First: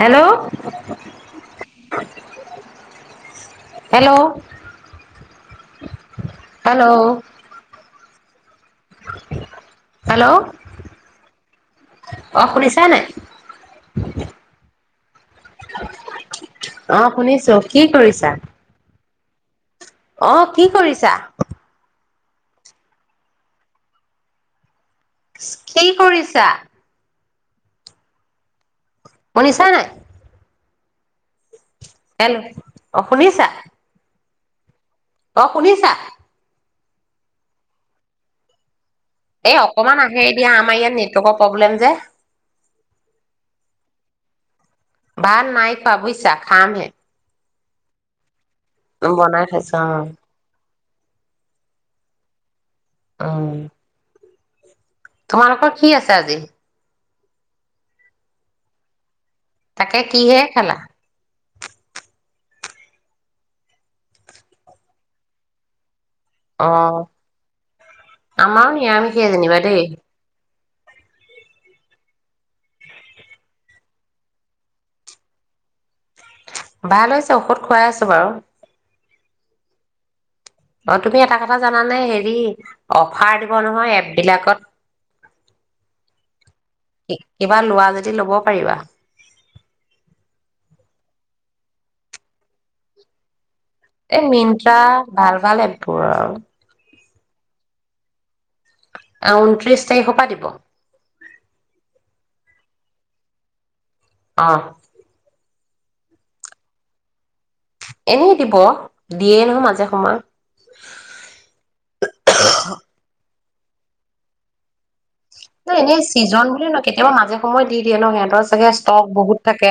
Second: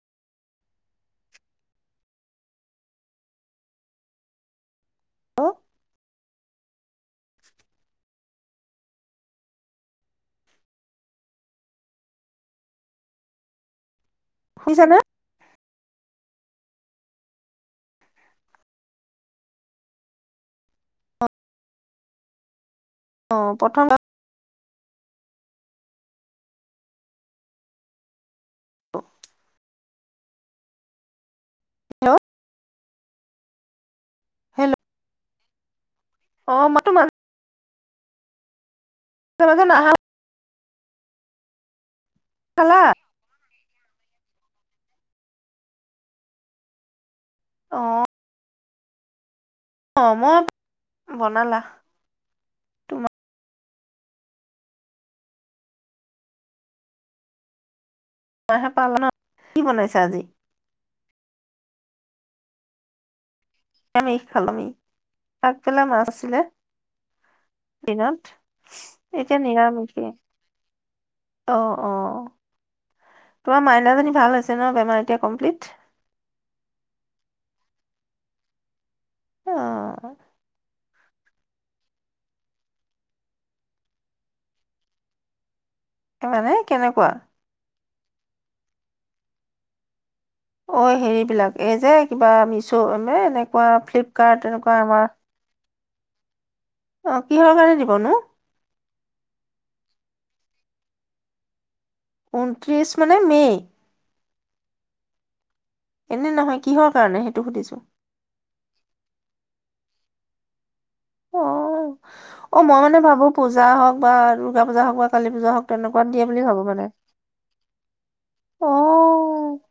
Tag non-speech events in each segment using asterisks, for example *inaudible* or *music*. Hello, hello, hello hello? Hello, ' অ, শুনিছা নাই? শুইছানে? অ', শুনিছো কি কৰিছা? অ, কি কৰিছা? অ প্ৰথম কি কৰিছা? সোনিচা নাই। হেল্ল' *unintelligible* অ শুনিছা? হেল্ল' অ শুনিছা? অ মাতো মান এ নাহা অকমান আহে দিয়া আমাৰ ইয়াত নেটৱৰ্কৰ প্ৰব্লেম যে। সোলা ভাত নাই খোলা বোইছা খাম হে। অ। উম বনাই খায়। অ মই বনালা? ও। তোমালোকৰ কি আছে আজি? *unintelligible* পাল ন কি বনাইছা তাকে আজি? কিহেৰে খালা? আমি *unintelligible* অ দিনত আমাৰু নিৰামিখ সেই এতিয়া যেনিবা দেই। নিৰামিষে অ অ তোমাৰ মাইনা জণী ভাল হৈছে ন বেমাৰ এতিয়া কমপ্লিট? ভাল হৈছে ঔষধ খুৱাই আছো বাৰু। অ। অ তুমি এটা কথা জানানে হেৰি অফাৰ দিব নহয় এপ বিলাকত। মানে কেনেকুৱা? কি- কিবা লোৱা যদি ল'ব পাৰিবা। অঐ হেৰিবিলাক এই যে কিবামিছ' মে এনে এই ফ্লিপকাৰ্ট এনেকুৱা মিন্ট্ৰা আমাৰ ভাল ভাল এপ পৰা। অ কিহৰ কাৰণে দিবনো? আ ঊনত্ৰিছ তাৰিখৰ পৰা দিব। ঊনত্ৰিছ মানে মে'? অহ। এনে নহয় কিহৰ কাৰণে সেই এনেই দিব। দিয়ে নহয় মাজে সময়ত। অ', অ' মই মানে ভাবো পূজা হওক বা দুৰ্গা পূজা হওক বা কালী পূজা হওক নাই এনেই তেনেকুৱাত দিয়ে চিজন ভাবো বুলি নই মানে কেতিয়াবা মাজে সময় দি দিয়ে ন সেহেঁতৰ অ চাগে ষ্টক বহুত থাকে।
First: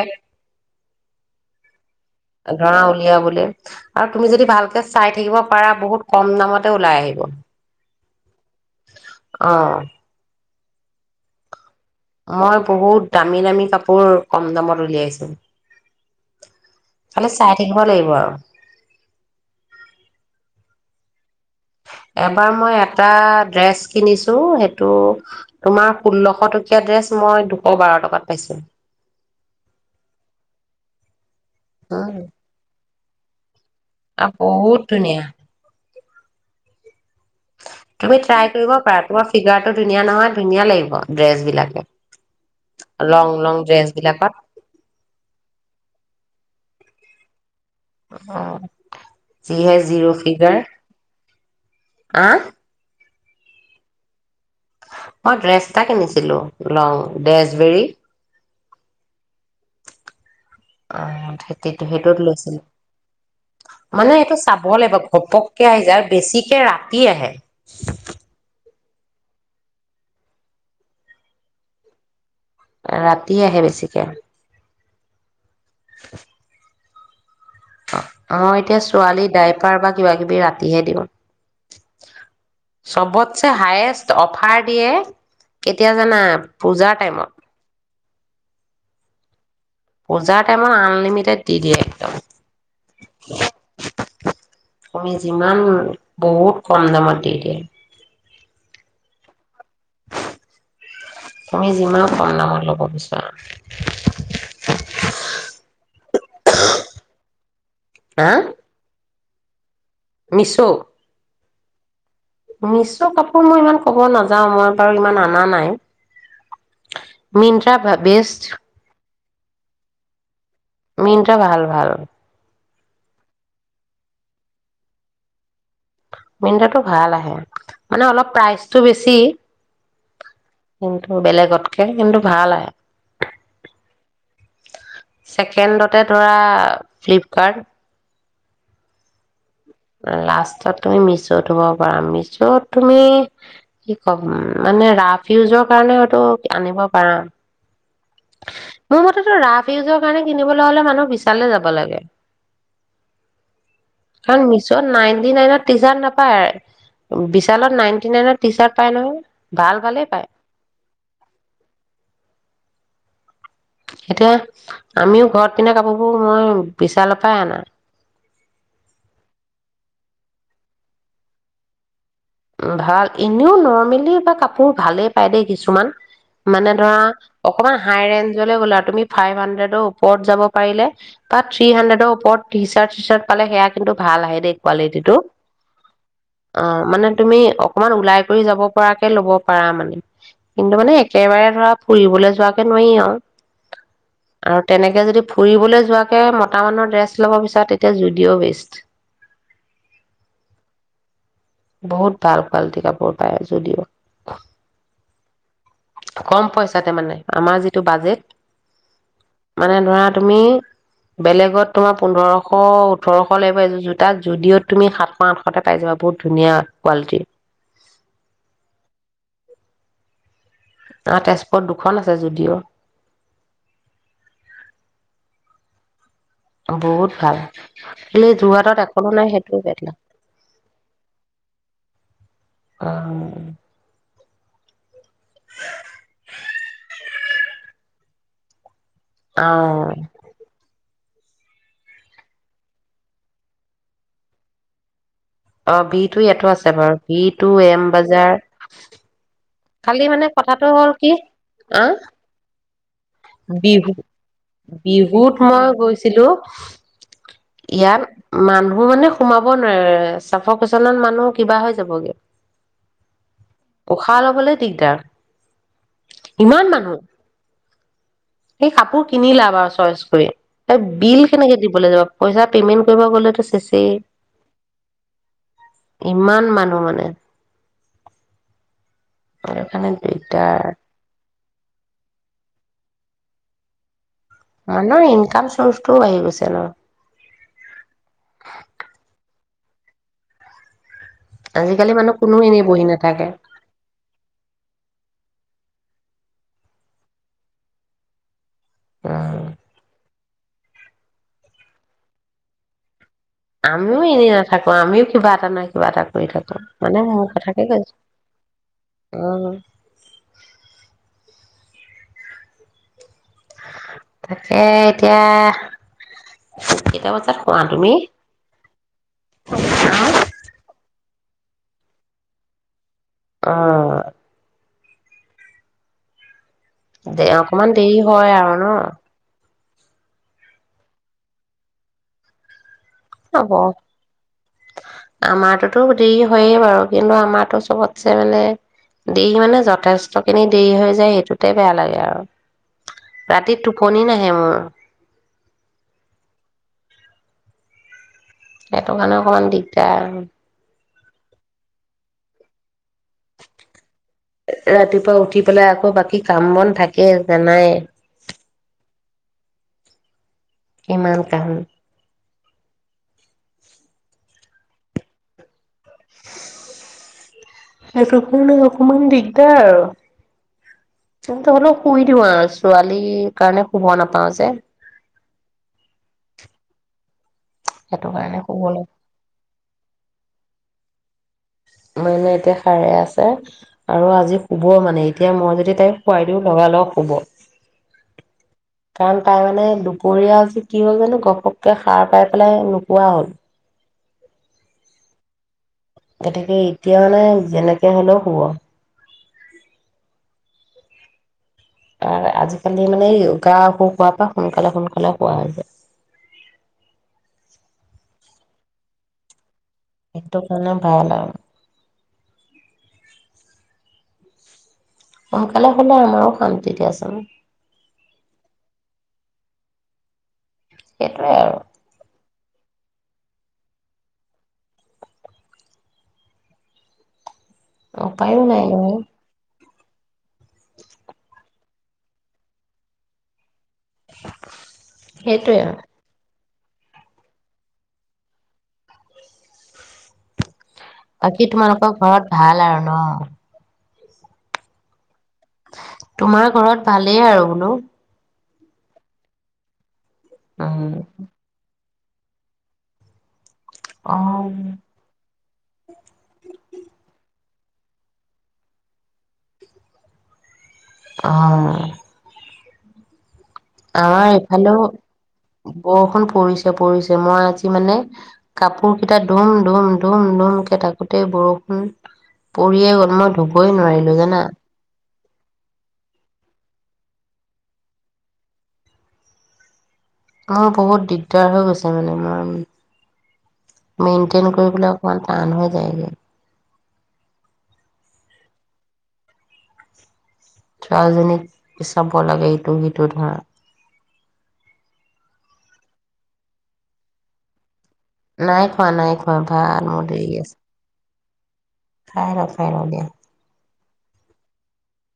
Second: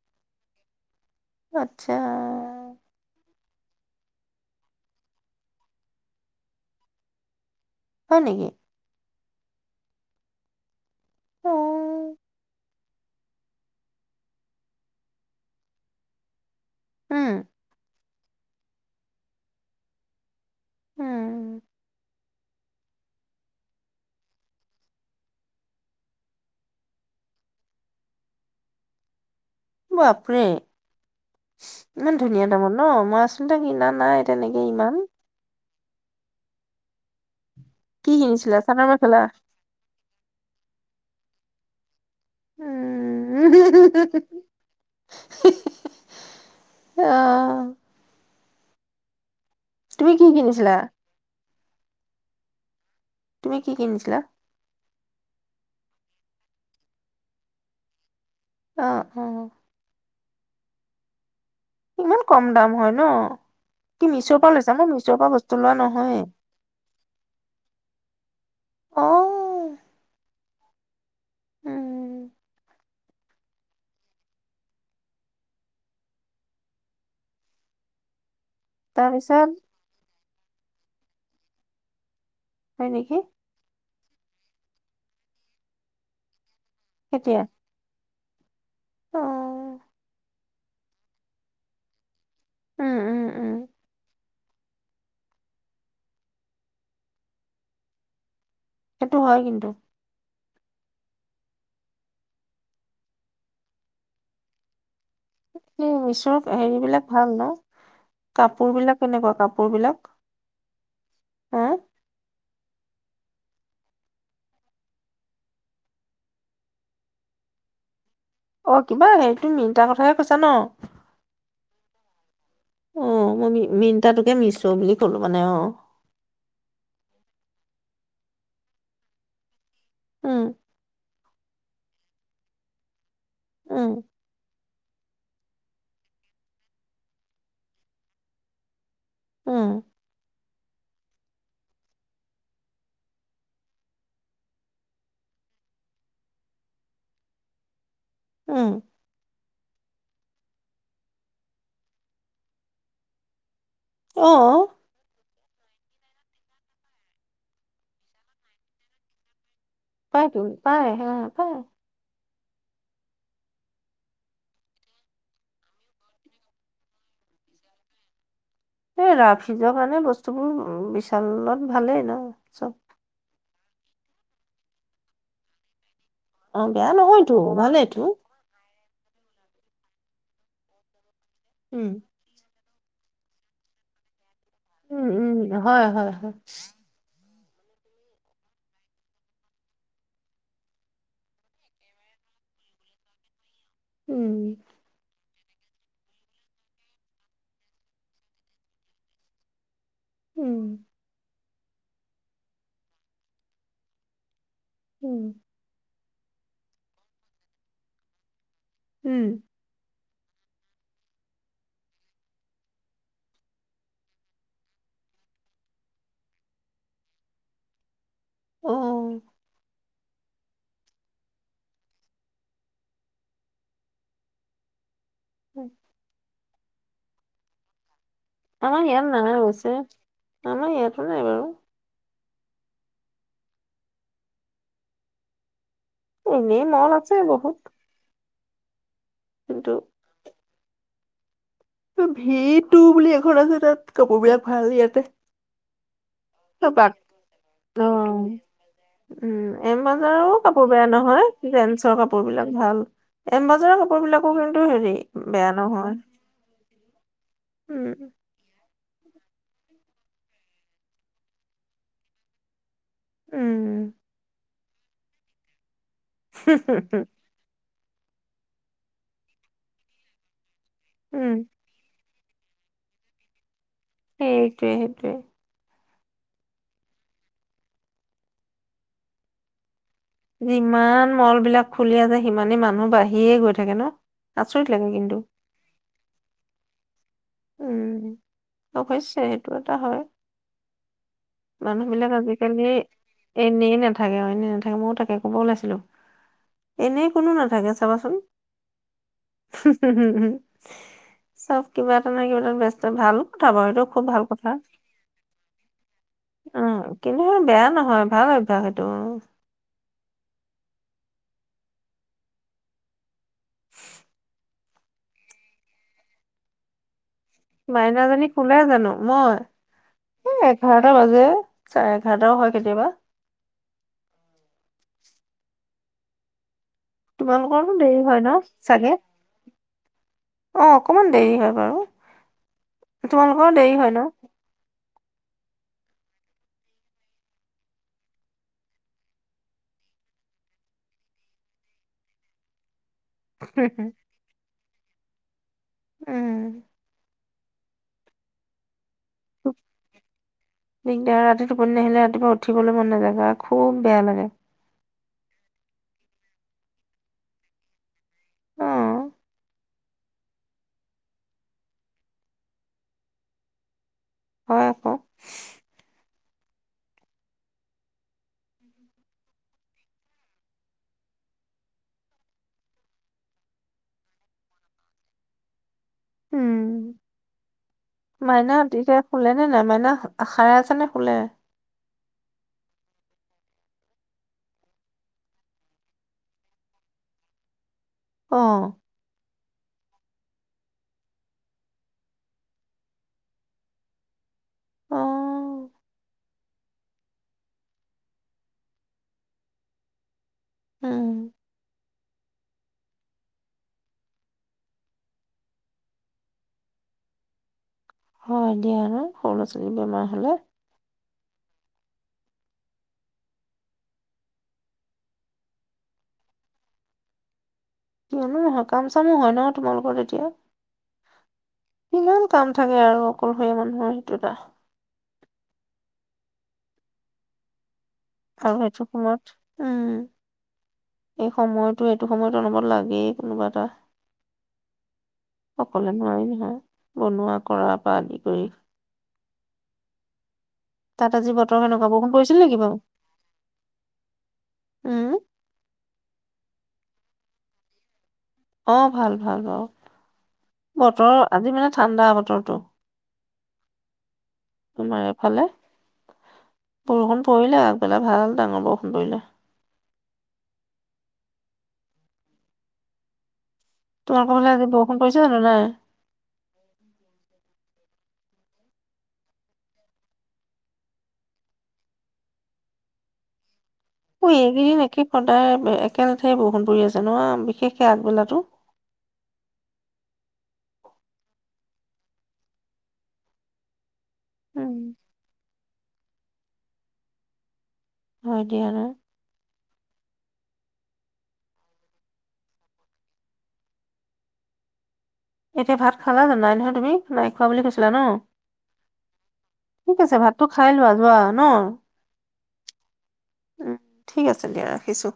আচ্ছা ধৰা উলিয়াবলে। আৰু তুমি যদি ভালকে চাই থাকিব পাৰা, বহুত কম দামতে ওলাই আহিব। হয় নেকি? অঁ। অ মই বহুত দামী, দামী কাপোৰ কম দামত উলিয়াইছো। খালি উম চাই থাকিব লাগিব আৰু। *inaudible* উম এবাৰ মই এটা ড্ৰেছ কিনিছো সেইটো তোমাৰ ষোল্লশ টকীয়া ড্ৰেছ মই দুশ বাৰ টকাত পাইছো। বাপৰে। উম ইমান ধুনীয়া দামৰ ন? *unintelligible* *unintelligible* কিনা নাই আৰু তেনেকে বহুত ইমান। ধুনীয়া কি তুমি ট্ৰাই কিনিছিলা কৰিব চাদৰ পাৰা, মেখেলা তোমাৰ ফিগাৰটো ধুনীয়া নহয় ধুনীয়া লাগিব ড্ৰেছ বিলাকে। লং উম। লং ড্ৰেছ বিলাকত অ'। অ'। যিহে জিৰো তুমি কি ফিগাৰ। কিনিছিলা আঁ। তুমি কি কিনিছিলা? মই ড্ৰেছ এটা কিনিছিলো লং ডেজবেৰী। অ', অ'। অ *unintelligible* থেইটো - সেইটোত ইমান কম লৈছিলো। দাম হয় ন কি মানে এইটো মিছ'ৰ পৰা লৈছা মই চাবলে বা মিছ'ৰ পৰা বস্তু ঘপককে লোৱা আহি যায় আৰু নহয়ে বেছিকে ৰাতি আহে। অ'। উম, ৰাতি আহে বেছিকে। *inaudible* *unintelligible* অ', এতিয়া ছোৱালী তাৰপিছত দাইপাৰ বা কিবা কিবি ৰাতিহে দিওঁ। হয় নেকি চবতছে হায়েষ্ট অফাৰ দিয়ে কেতিয়া জানা? পূজাৰ কেতিয়া? টাইমত। অ। পূজাম আনলিমিটেড দি দেযে একদম। উম, উম, উম, *inaudible* আমি যিমান বহুত কম দামত দি দিয়ে। সেইটো হয় কিন্তু তুমি যিমান দায়ত লব বিচৰা অও মিচত হেৰি বিলাক ভাল ন কাপোৰ বিলাক। কেনেকুৱা কাপোৰ বিলাক মিছোত হা মিছো কাপোৰ মই ইমান কব নাযাও মই বাৰু ইমান অনা নাই মিণ্ট্ৰা বেচ অ কিবা সেই তুমি মিন্ট্ৰাৰ কথাহে কৈছা ন মিনট্ৰা ভাল ভাল। অ মই মিনট্ৰাতোকে মিছো বুলি কলো মানে অ মিনট্ৰাতো ভাল আহে মানে অলপ প্ৰাইচটো বেছি উম কিন্তু বেলেগতকে কিন্তু ভাল আহে উম ছেকেণ্ডতে ধৰা ফ্লিপকাৰ্ট উম, লাষ্টত তুমি মিছ'ত থুব পাৰা মিছ'ত তুমি কি ক'ম মানে ৰাফ ইউজৰ কাৰণে হয়টো আনিব পাৰা উম, মোৰ মতেতো ৰাফ ফিউজৰ কাৰণে কিনিবলৈ হলে মানুহ বিশাললে যাব লাগে। অ তাৰ পিছত নাইনটি নাইনত টি চাৰ্ট নাপায় বিশালত নাইনটি নাইনত টি চাৰ্ট পাই নহয় ভাল ভালেই পায় পাইতো পাই হেয়া পাই এতিয়া আমিও ঘৰত পিন্ধা কাপোৰবোৰ মই বিশালৰ পৰাই অনা এ ৰাফ ইউজৰ কাৰণে বস্তুবোৰ বিশালত ভালেই ন চব? ভাল এনেও নৰমেল নৰ্মেলি বা কাপোৰ ভালেই পায় দেই কিছুমান অ', মানে বেয়া ধৰা নহয়তো অকমান ভালেইতো, হাই ৰেঞ্জলে গ'ল আৰু তুমি ফাইভ হাণ্ড্ৰেডৰ ওপৰত যাব পাৰিলে তাত থ্ৰী উম। হাণ্ড্ৰেডৰ ওপৰত দিছ তাত চাৰ্ট পালে, সেইয়া কিন্তু ভাল আহে দেই উম, কোৱালিটিটো। উম, হয়, হয়, হয়। অ', মানে তুমি অকণমান ওলাই কৰি যাব পৰাকে ল'ব পাৰা। মানে, কিন্তু, মানে, একেবাৰে ধৰা ফুৰিবলৈ যোৱাকে নোৱাৰি আৰু উম, আৰু তেনেকে যদি ফুৰিবলৈ যোৱাকে মতা মানুহৰ ড্ৰেছ ল'ব বিচাৰা তেতিয়া, জুডিঅ' বেষ্ট উম। বহুত ভাল কোৱালিটিৰ কাপোৰ পায় জুডিঅ'ত। উম। কম পইচাতে, মানে, আমাৰ যিটো বাজেট উম, মানে, ধৰা তুমি বেলেগত তোমাৰ পোন্ধৰশ, ওঠৰশলৈ গৈ আছে। জোতাট জুডিঅ'ত তুমি সাতশ, আঠশতে পাই যাবা। বহুত ধুনীয়া কোৱালিটি অ'। অ', তেজপুৰত দুখন আছে জুডিঅ'। অ', বহুত ভাল। খালি যোৰহাটত আমাৰ ইয়াত এখনো নাই নানাই সেইটোৱে হৈছে, বেয়া আমাৰ ইয়াতো নাই বাৰু। অ'। এনেই মল আছে বহুত কিন্তু অ'। ভি বুলি এখন আছে তাত কাপোৰ বিলাক ভাল ইয়াতে অ' বি টো ইয়াতো আছে বাক বাৰু ভ টু অ', এম বাজাৰ উম, এম খালি মানে বাজাৰো কথাটো কাপোৰ বেয়া হ'ল কি নহয় আ জেন্ছৰ কাপোৰ বিলাক। ভাল। এম বজাৰৰ বিহু কাপোৰ বিলাকো কিন্তু হেৰি বিহুত বেয়া মই নহয়, গৈছিলো উম, ইয়াৰ ম মানুহ মানে সোমাব নোৱাৰে চাফৰ *inaudible* মানুহ কিবা হৈ যাবগে উম, উষা লবলৈ দিগদাৰ ইমান মানুহ। এই কাপোৰ কিনিলা বাৰু চইচ কৰি ত বিল উম, কেনেকে দিবলৈ যাবা? পইচা পেমেণ্ট কৰিব গ'লেটো সেইটোৱে সেইটোৱে। ইমান মানুহ মানে আৰু কাৰণে দিগদাৰ যিমান মল বিলাক খুলি আছে সিমানেই মানুহ বাঢ়িয়ে গৈ থাক থাকে ন আচৰিত অ' লাগে ন কিন্তু ইনকাম চ টো উম *unintelligible* সেইটো এটা হয়। মানুহ আজিকালি বিলাক কোনো আজিকালি এনেই বহি নাথাকে এনেই নাথাকে অনে নাথাকে ময়ো তাকে ক'ব ওলাইছিলো। এনেই কোনো নাথাকে চাবাচোন। উম হুমহু হুমহু চব কিবা এটা নহয় কিবা এটা ব্যস্ত ভাল। কথা বাৰু সেইটো আমিও এনেই নাথাকো আমিও কিবা এটা নহয় কিবা এটা কৰি থাকো উ, মানে কিন্তু মোৰ কথাকে বেয়া কৈছো নহয় ভাল অভ্যাস এইটো। উম এ এতিয়া কেইটা বজাত শুৱা তুমি মাইনাজনী শুলে জানো? মই এ এঘাৰটা বাজে। চাৰে এঘাৰটাও হয় কেতিয়াবা। অ দেৰি অকমান দেৰি হয় আৰু ন। অ অকমান দেৰি হয় বাৰু। তোমালোকৰ ও হ'ব দেৰি হয় ন? আমাৰটোতো দেৰি হয়ে বাৰু। কিন্তু আমাৰটো চবতছে বেলেগ, দেৰি মানে দেৰি মানে যথেষ্টখিনি দেৰি হৈ যায় সেইটোতে বেয়া লাগে আৰু। ৰাতি টোপনি নাহে মোৰ। উম। সেইটো কাৰণে অকণমান দিগদাৰ আৰু। দিগদৰ ৰাতি টোপনী নাহিলে ৰাতিপুৱা উঠিবলো। মন নাযায় গা খুব বেয়া লাগে। আকৌ উঠি, পেলাই আকৌ বাকী কাম বন থাকে জানাই। অ', কিমান কাম। হয় আকৌ। *unintelligible* সেইটো কাৰণে অকমান দিগদাৰ আৰু, কিন্তু হলেও শুই দিওঁ আৰু ছোৱালীৰ কাৰণে শুব নাপাও যে। উম। সেইটো কাৰণে মাইনা শুব লাগে এতিয়া শুলে নে নাই? মাইনা সাৰে আছে নে? শুলে। মইনা এতিয়া সাৰে আছে আৰু আজি শুব মানে এতিয়া মই যদি তাইক খুৱাই দিওঁ লগা লগ শুব। অ', কাৰণ তাই মানে। দুপৰীয়া আজি কি হ'ল জানো গপ-গপকে সাৰ পাই পেলাই নোশুৱা হ'ল। অ', গতিকে এতিয়া মানে যেনেকে হলেও শুব। উম। কাৰণ আজিকালি মানে গা অসুখ হোৱাৰ পৰা সোনকালে সোনকালে শুৱা হৈছে। হয় দিয়া ন, সৰু ল'ৰা-ছোৱালী। হেইটো কাৰণে ভাল আৰু। সোনকালে শুলে আমাৰো শান্তি দিয়াচোন। কিয়নো নহয় কাম চামো হয় ন, তোমালোকৰ তেতিয়া। সেইটোৱে আৰু। কিমান কাম থাকে আৰু অকলশৰীয়া মানুহৰ সেইটো এটা। উপায়ো আৰু নাই সেইটো এনে। সময়ত উম এই সময়টো এইটো সময়তো অলপত লাগেই কোনোবা এটা সেইটোৱে আৰু। অকলে নোৱাৰি নহয়। বনোৱা কৰা বা আদি কৰি তাত আজি বাকী বতৰ কেনেকুৱা তোমালোকৰ বৰষুণ ঘৰত পৰিছিল নেকি ভাল বাৰু? আৰু ন? উম। তোমাৰ ঘৰত ভালেই আৰু ন? অ' ভাল ভাল অ' উম, বতৰৰ আজি মানে ঠাণ্ডা বতৰটো। অ', তোমাৰ এইফালে বৰষুণ পৰিলে। পেলাই ভাল ডাঙৰ বৰুষুন কৰিৰিলে। অ'। আমাৰ তোমালোকৰ ফালে আজি ইফালেও বৰষুণ পৰিছে জানো নাই? বৰষুণ পৰিছে, পৰিছে, মই আজ মানে কাপোৰ কেইটা ধুম, ধুম, ধুম, ধুম কে থাকোতে বৰষুণ পৰিয়ে গ'ল মই ধুপ ক'বই নোৱাৰিলো অ' জানা। এইকেইদিন একে সদায় একেলঠে বৰষুণ পৰি আছে ন' বিশেষকে আগবেলাটো। অ', বহুত দিগদাৰ হৈ গৈছে মানে মই মেইনটেইন উম, কৰিবলে অকমান টান। *unintelligible* হয় দিয়া ন'। ছোৱালীজনীক চাব লাগে সটো সিটো ধৰা এতিয়া ভাত খালা নাই নহয় তুমি? নাই খোৱা বুলি কৈছ নাই খোৱা, নাই খোৱা, ভাত ঠিক মোৰ দেৰি ভাতটো আছে। খাই লোৱা যোৱা ন'। খাই ৰ' খাই ৰ' দিয় উম, ঠিক আছে দিয়া ৰাখিছো।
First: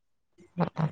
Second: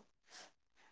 উম, উম।